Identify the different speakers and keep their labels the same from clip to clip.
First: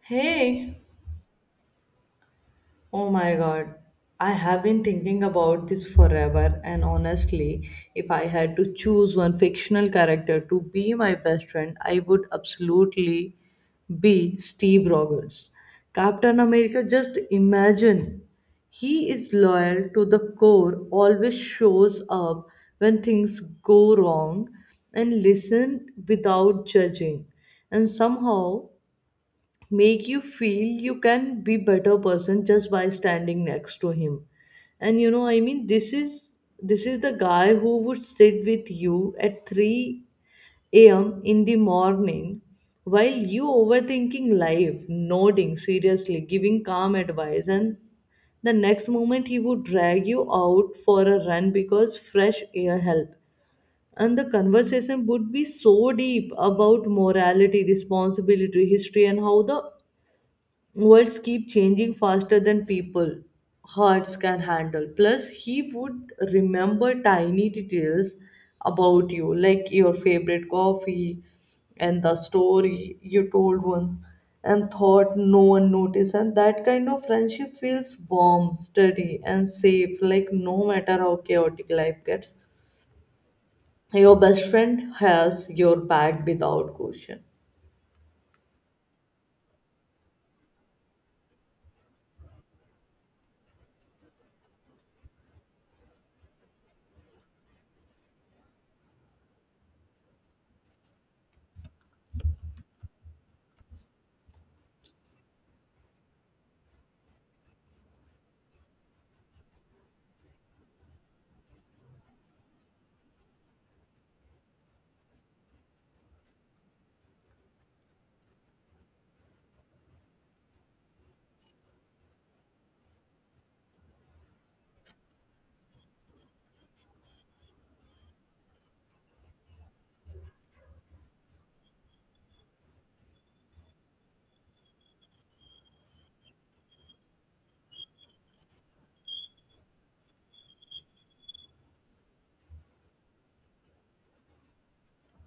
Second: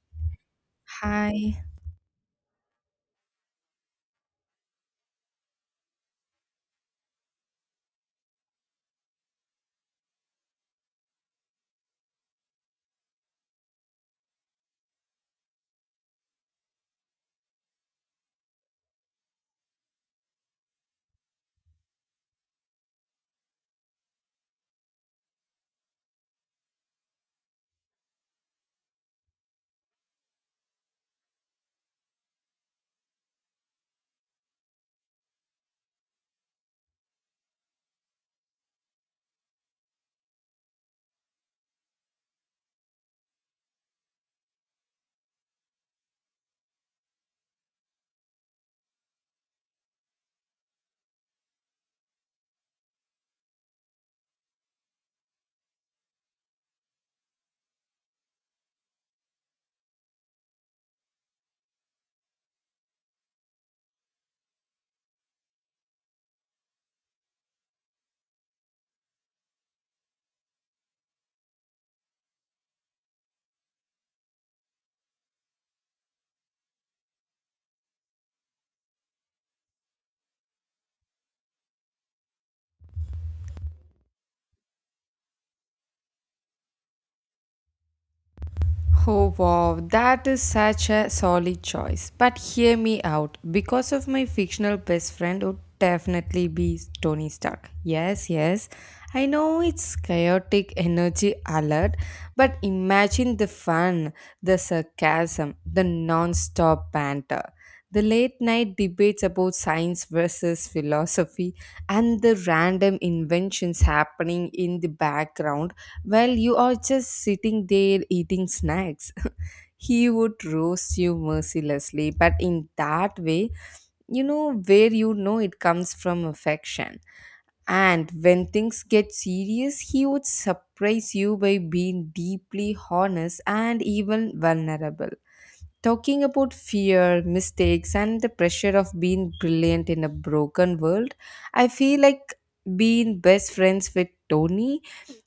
Speaker 1: Hey,
Speaker 2: Hi.
Speaker 1: oh my god. I have been thinking about this forever, and honestly, if I had to choose one fictional character to be my best friend, I would absolutely be Steve Rogers. Captain America, just imagine. He is loyal to the core, always shows up when things go wrong, and listen without judging. And somehow make you feel you can be better person just by standing next to him. And this is the guy who would sit with you at 3 a.m in the morning while you overthinking life, nodding seriously, giving calm advice. And the next moment he would drag you out for a run because fresh air help. And the conversation would be so deep about morality, responsibility, history, and how the worlds keep changing faster than people hearts can handle. Plus he would remember tiny details about you, like your favorite coffee and the story you told once and thought no one noticed. And that kind of friendship feels warm, steady, and safe, like no matter how chaotic life gets, your best friend has your back without question.
Speaker 2: Oh wow, that is such a solid choice. But hear me out. Because of my fictional best friend would definitely be Tony Stark. Yes. I know it's chaotic energy alert, but imagine the fun, the sarcasm, the non-stop banter. The late night debates about science versus philosophy and the random inventions happening in the background. Well, you are just sitting there eating snacks. He would roast you mercilessly, but in that way, you know where you know it comes from affection. And when things get serious, he would surprise you by being deeply honest and even vulnerable. Talking about fear, mistakes, and the pressure of being brilliant in a broken world, I feel like being best friends with Tony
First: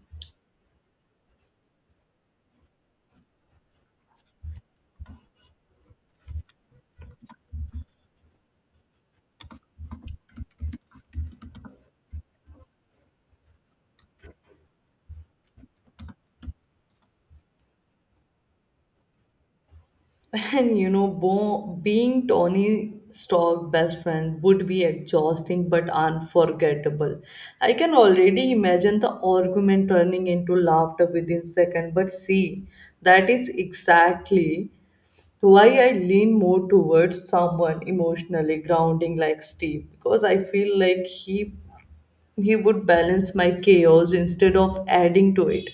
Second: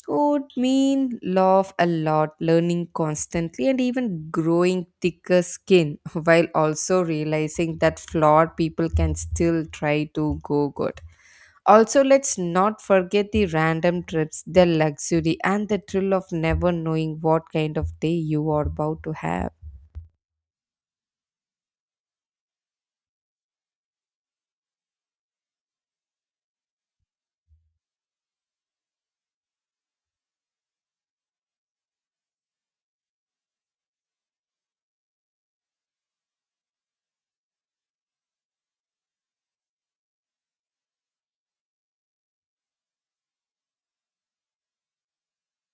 Speaker 2: would mean laugh a lot, learning constantly, and even growing thicker skin, while also realizing that flawed people can still try to go good. Also, let's not forget the random trips, the luxury, and the thrill of never knowing what kind of day you are about to have.
Speaker 1: And you know, Bo, being Tony Stark best friend would be exhausting but unforgettable. I can already imagine the argument turning into laughter within seconds. But see, that is exactly why I lean more towards someone emotionally grounding like Steve, because I feel like he would balance my chaos instead of adding to it.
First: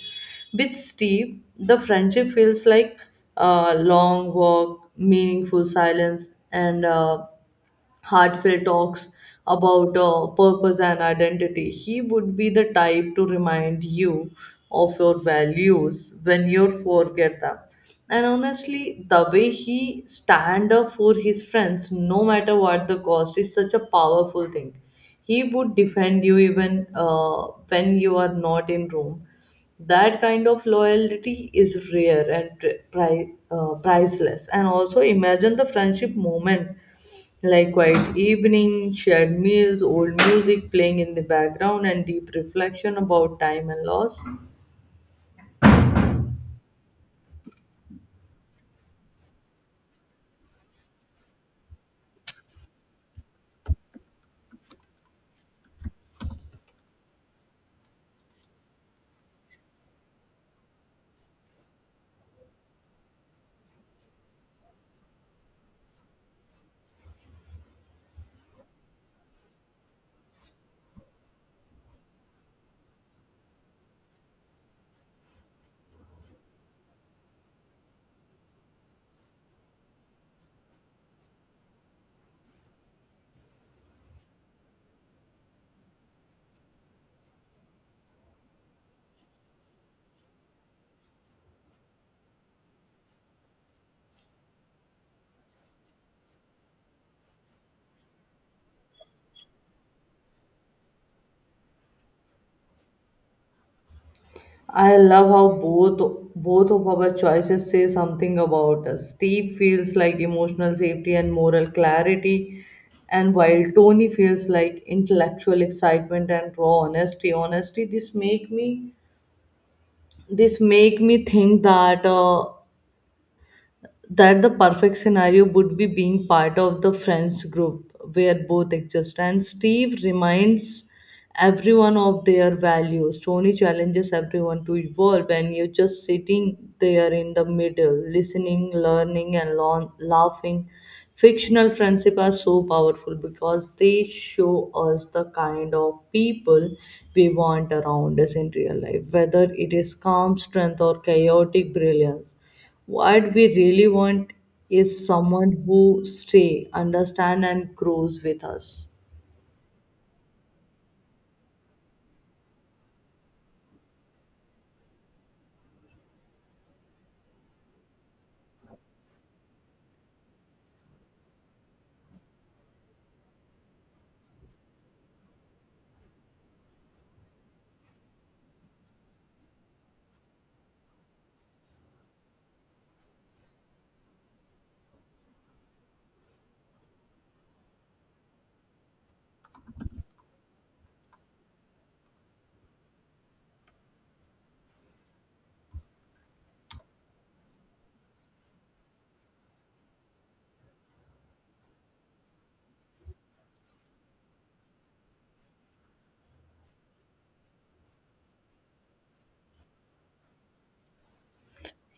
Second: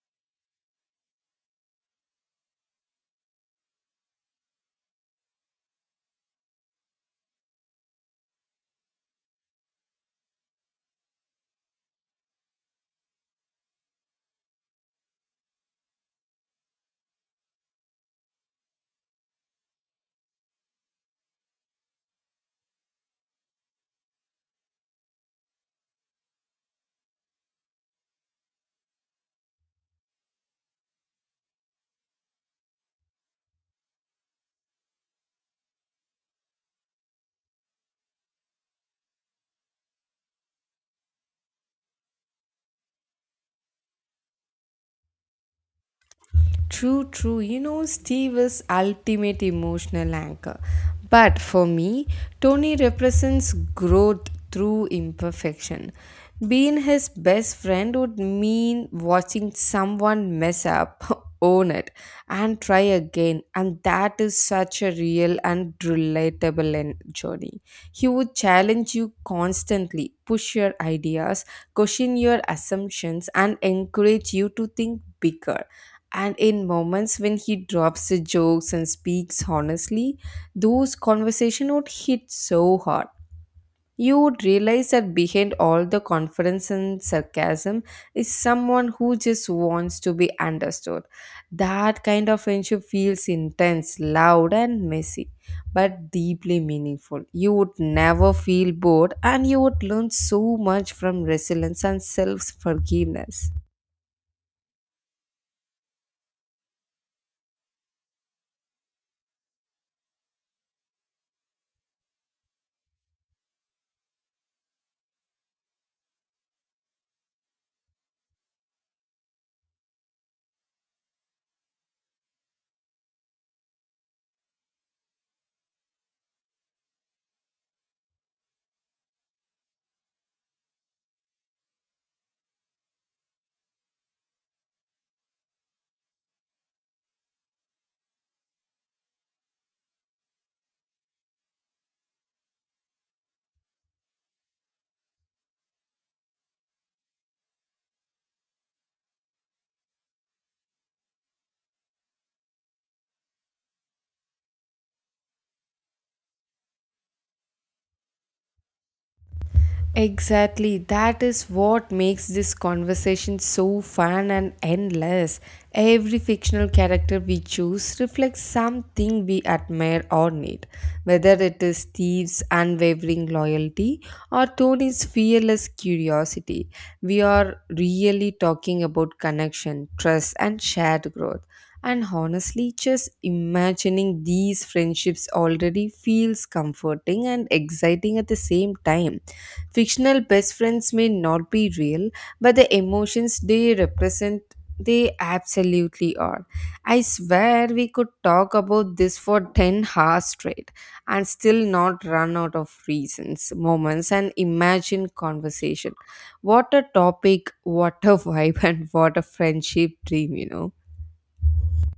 Speaker 1: With Steve, the friendship feels like a long walk, meaningful silence, and heartfelt talks about purpose and identity. He would be the type to remind you of your values when you forget them. And honestly, the way he stand up for his friends, no matter what the cost, is such a powerful thing. He would defend you even when you are not in room. That kind of loyalty is rare and priceless. And also imagine the friendship moment, like quiet evening, shared meals, old music playing in the background, and deep reflection about time and loss.
Speaker 2: True, true. You know, Steve is ultimate emotional anchor. But for me, Tony represents growth through imperfection. Being his best friend would mean watching someone mess up, own it, and try again. And that is such a real and relatable journey. He would challenge you constantly, push your ideas, question your assumptions, and encourage you to think bigger. And in moments when he drops the jokes and speaks honestly, those conversations would hit so hard. You would realize that behind all the confidence and sarcasm is someone who just wants to be understood. That kind of friendship feels intense, loud, and messy, but deeply meaningful. You would never feel bored, and you would learn so much from resilience and self forgiveness.
Speaker 1: I love how both of our choices say something about us. Steve feels like emotional safety and moral clarity, and while Tony feels like intellectual excitement and raw honesty. Honesty, this make me think that the perfect scenario would be being part of the friends group where both exist, and Steve reminds everyone of their values, Tony challenges everyone to evolve, and you're just sitting there in the middle listening, learning, and laughing. Fictional friendship are so powerful because they show us the kind of people we want around us in real life, whether it is calm strength or chaotic brilliance. What we really want is someone who stay, understand, and grows with us.
Speaker 2: Exactly. That is what makes this conversation so fun and endless. Every fictional character we choose reflects something we admire or need, whether it is Steve's unwavering loyalty or Tony's fearless curiosity. We are really talking about connection, trust, and shared growth. And honestly, just imagining these friendships already feels comforting and exciting at the same time. Fictional best friends may not be real, but the emotions they represent, they absolutely are. I swear we could talk about this for 10 hours straight and still not run out of reasons, moments, and imagined conversation. What a topic, what a vibe, and what a friendship dream, you know.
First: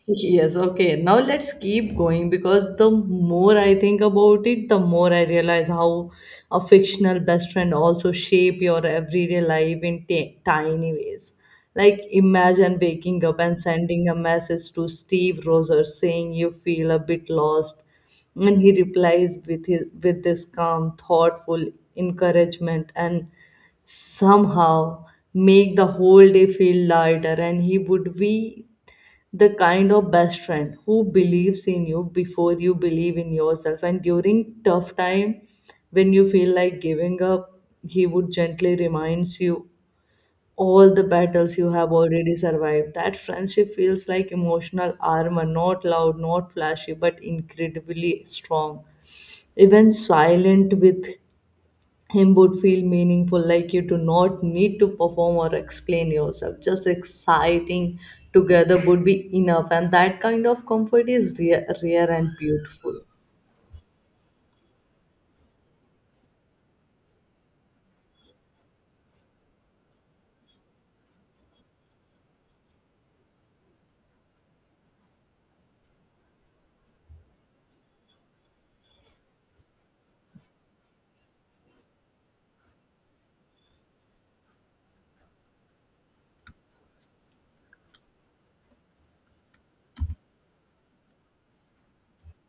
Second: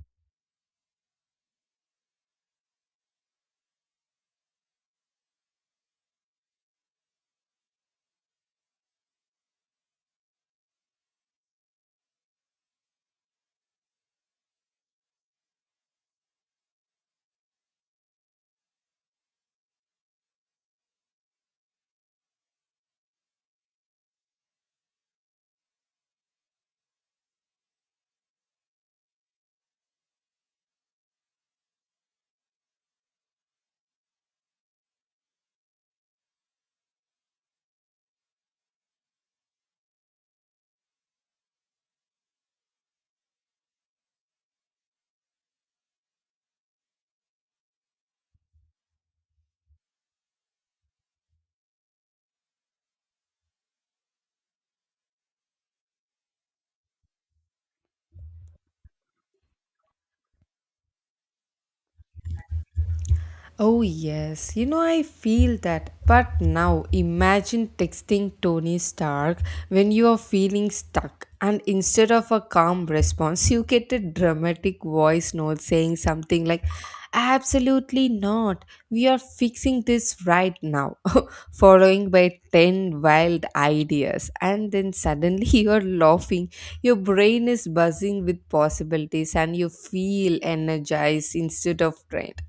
Speaker 1: Yes, okay. Now let's keep going, because the more I think about it, the more I realize how a fictional best friend also shape your everyday life in tiny ways. Like imagine waking up and sending a message to Steve Rogers saying you feel a bit lost, and he replies with this calm, thoughtful encouragement, and somehow make the whole day feel lighter. And he would be the kind of best friend who believes in you before you believe in yourself. And during tough time, when you feel like giving up, he would gently reminds you all the battles you have already survived. That friendship feels like emotional armor, not loud, not flashy, but incredibly strong. Even silent with him would feel meaningful, like you do not need to perform or explain yourself. Just exciting together would be enough, and that kind of comfort is rare, rare and beautiful.
Speaker 2: Oh, yes. You know, I feel that. But now imagine texting Tony Stark when you are feeling stuck, and instead of a calm response, you get a dramatic voice note saying something like, "Absolutely not. We are fixing this right now," following by 10 wild ideas. And then suddenly you're laughing. Your brain is buzzing with possibilities, and you feel energized instead of drained.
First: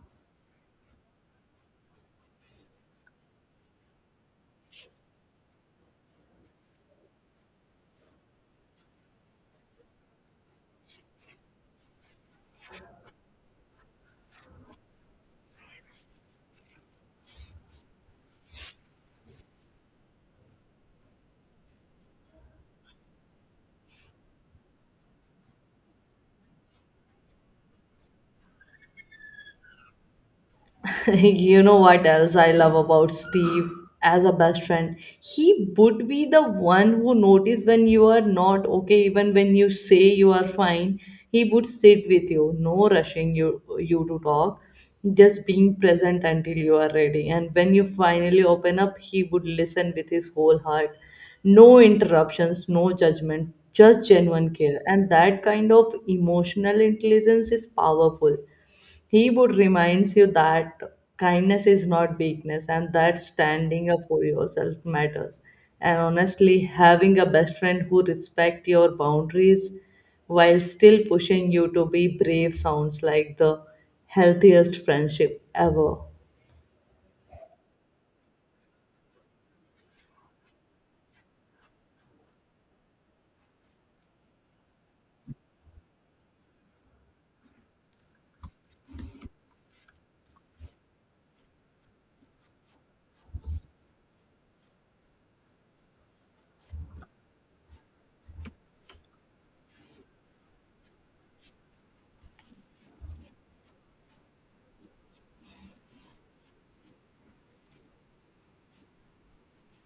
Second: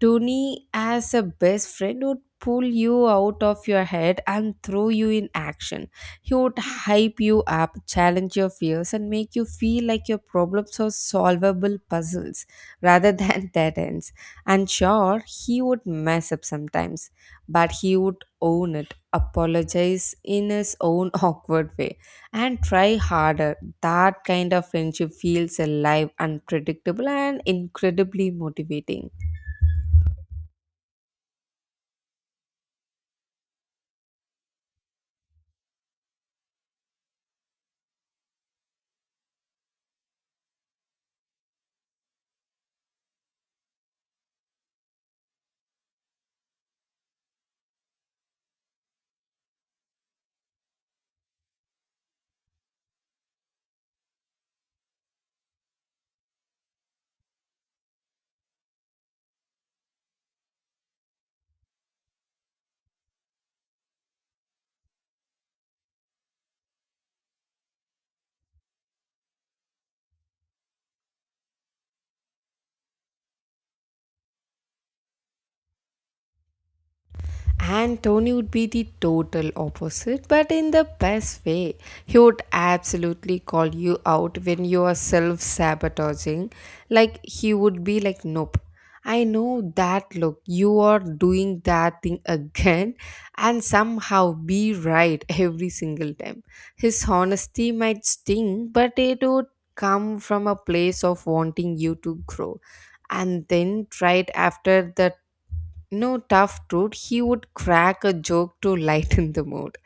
Speaker 2: Tony, as a best friend, would pull you out of your head and throw you in action. He would hype you up, challenge your fears, and make you feel like your problems are solvable puzzles rather than dead ends. And sure, he would mess up sometimes, but he would own it, apologize in his own awkward way, and try harder. That kind of friendship feels alive, unpredictable, and incredibly motivating.
Speaker 1: You know what else I love about Steve as a best friend? He would be the one who notice when you are not okay, even when you say you are fine. He would sit with you, no rushing you to talk, just being present until you are ready. And when you finally open up, he would listen with his whole heart. No interruptions, no judgment, just genuine care. And that kind of emotional intelligence is powerful. He would reminds you that kindness is not weakness, and that standing up for yourself matters. And honestly, having a best friend who respects your boundaries while still pushing you to be brave sounds like the healthiest friendship ever.
Speaker 2: And Tony would be the total opposite, but in the best way. He would absolutely call you out when you are self sabotaging. Like, he would be like, "Nope, I know that look, you are doing that thing again," and somehow be right every single time. His honesty might sting, but it would come from a place of wanting you to grow. And then, right after the no tough truth, he would crack a joke to lighten the mood.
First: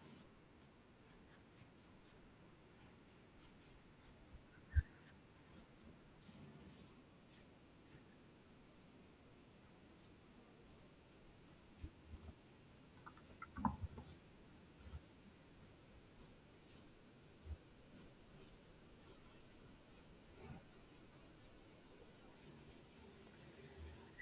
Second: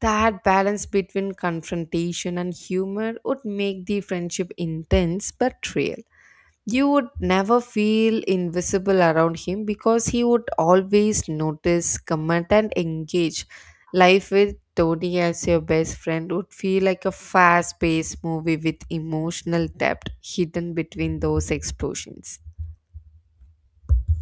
Speaker 2: That balance between confrontation and humor would make the friendship intense but real. You would never feel invisible around him because he would always notice, comment, and engage. Life with Tony as your best friend would feel like a fast paced movie with emotional depth hidden between those explosions.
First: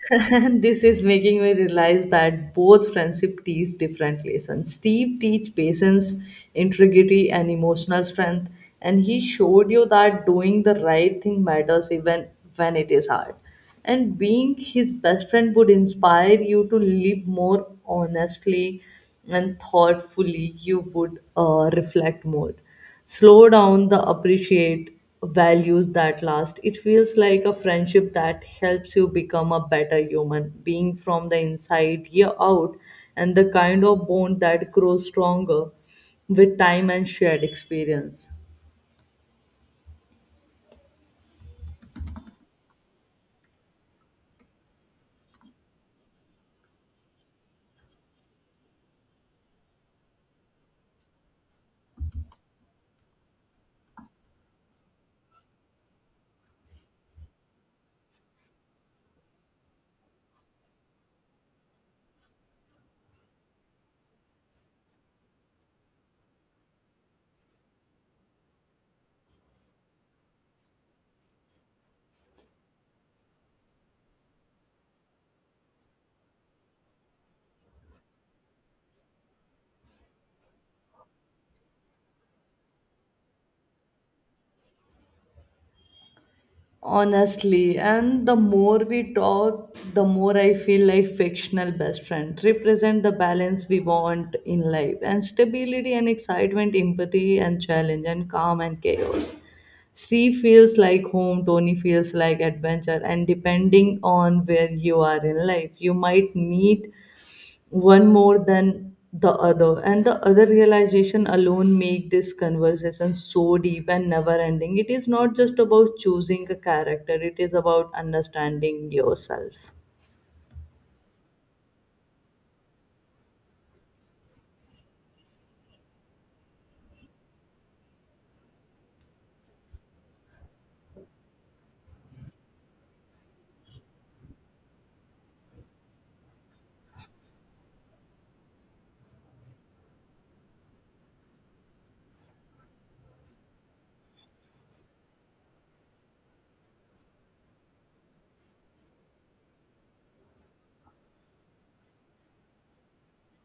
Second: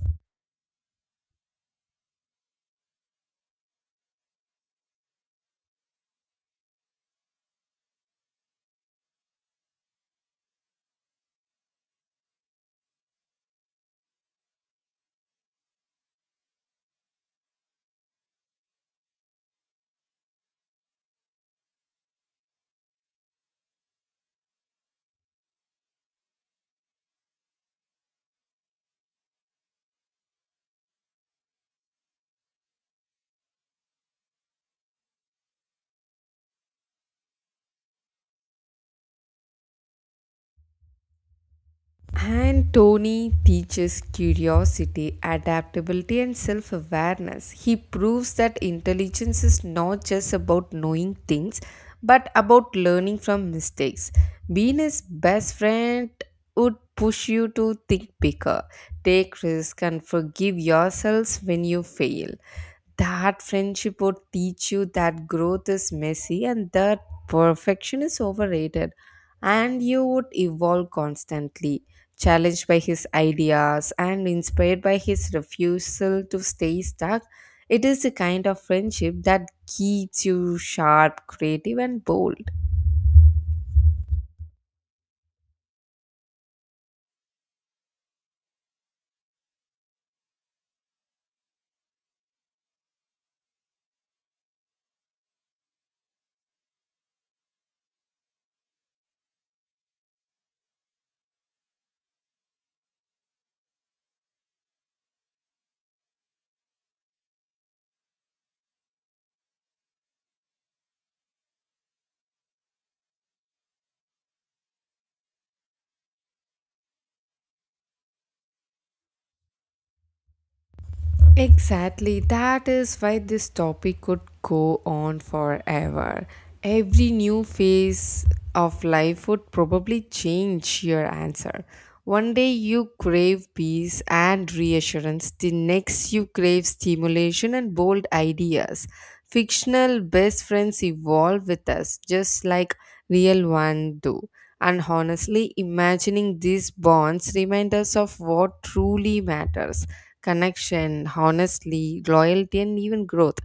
Speaker 1: This is making me realize that both friendship teach different lessons. Steve teach patience, integrity, and emotional strength, and he showed you that doing the right thing matters even when it is hard. And being his best friend would inspire you to live more honestly and thoughtfully. You would reflect more, slow down the appreciate values that last. It feels like a friendship that helps you become a better human being from the inside year out, and the kind of bond that grows stronger with time and shared experience.
Speaker 2: And Tony teaches curiosity, adaptability, and self awareness. He proves that intelligence is not just about knowing things, but about learning from mistakes. Being his best friend would push you to think bigger, take risks, and forgive yourselves when you fail. That friendship would teach you that growth is messy and that perfection is overrated, and you would evolve constantly, challenged by his ideas and inspired by his refusal to stay stuck. It is the kind of friendship that keeps you sharp, creative, and bold.
Speaker 1: Honestly, and the more we talk, the more I feel like fictional best friend represent the balance we want in life, and stability and excitement, empathy and challenge, and calm and chaos. Sri feels like home, Tony feels like adventure, and depending on where you are in life, you might need one more than the other. And the other realization alone make this conversation so deep and never ending. It is not just about choosing a character, it is about understanding yourself.
Speaker 2: Exactly. That is why this topic could go on forever. Every new phase of life would probably change your answer. One day you crave peace and reassurance, the next you crave stimulation and bold ideas. Fictional best friends evolve with us just like real ones do. And honestly, imagining these bonds remind us of what truly matters: connection, honestly, loyalty, and even growth.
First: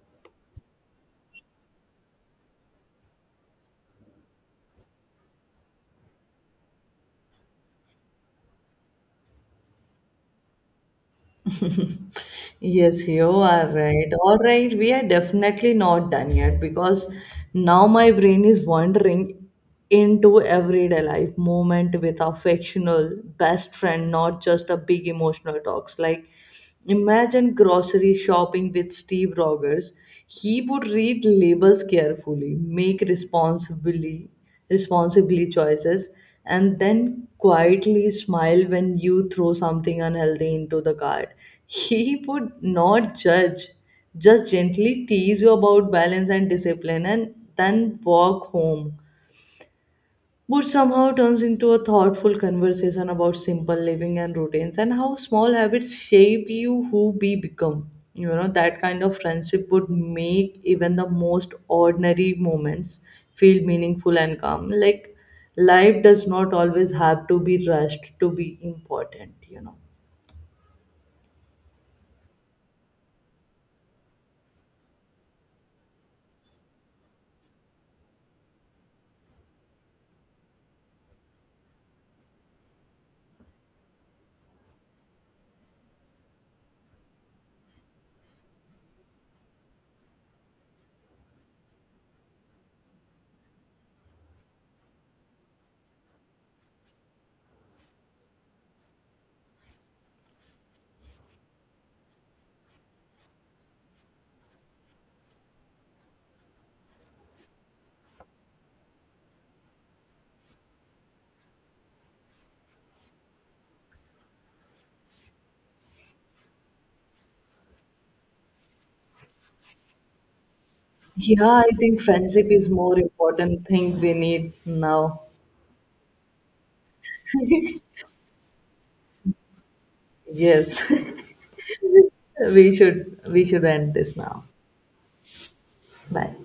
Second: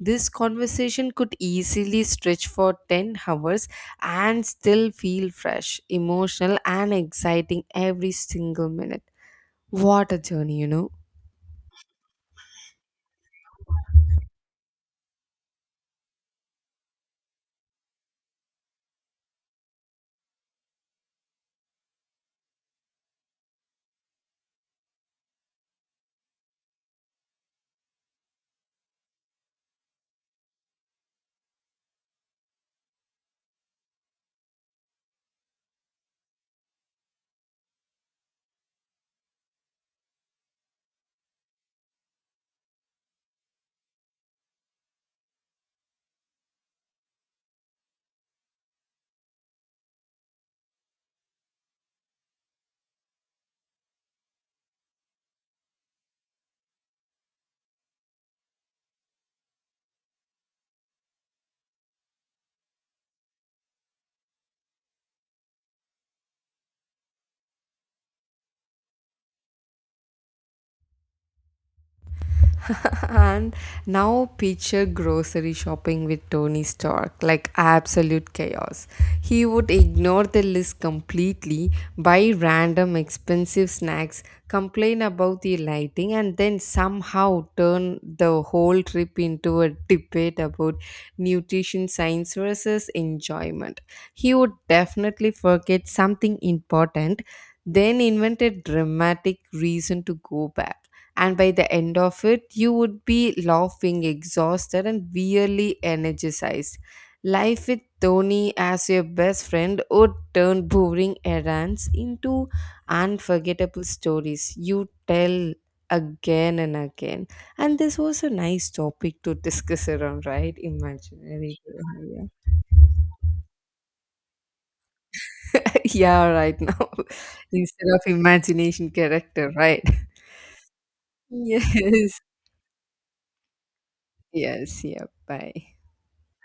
Speaker 2: This conversation could easily stretch for 10 hours and still feel fresh, emotional, and exciting every single minute. What a journey, you know.
Speaker 1: Yes, you are right. All right, we are definitely not done yet, because now my brain is wandering into everyday life moment with our fictional best friend, not just a big emotional talks. Like, imagine grocery shopping with Steve Rogers. He would read labels carefully, make responsibly choices, and then quietly smile when you throw something unhealthy into the cart. He would not judge, just gently tease you about balance and discipline, and then walk home, which somehow turns into a thoughtful conversation about simple living and routines and how small habits shape you who we become. You know, that kind of friendship would make even the most ordinary moments feel meaningful and calm. Like, life does not always have to be rushed to be important, you know.
Speaker 2: And now picture grocery shopping with Tony Stark, like absolute chaos. He would ignore the list completely, buy random expensive snacks, complain about the lighting, and then somehow turn the whole trip into a debate about nutrition science versus enjoyment. He would definitely forget something important, then invent a dramatic reason to go back, and by the end of it you would be laughing, exhausted, and really energized. Life with Tony as your best friend would turn boring errands into unforgettable stories you tell again and again. And this was a nice topic to discuss around, right?
Speaker 1: Yeah,
Speaker 2: Imaginary.
Speaker 1: I think
Speaker 2: Yeah.
Speaker 1: friendship is more important thing we need now.
Speaker 2: Yeah, right now. Instead of imagination character, right?
Speaker 1: Yes.
Speaker 2: Yes.
Speaker 1: We should end this now.
Speaker 2: Yes yeah, bye.
Speaker 1: Bye.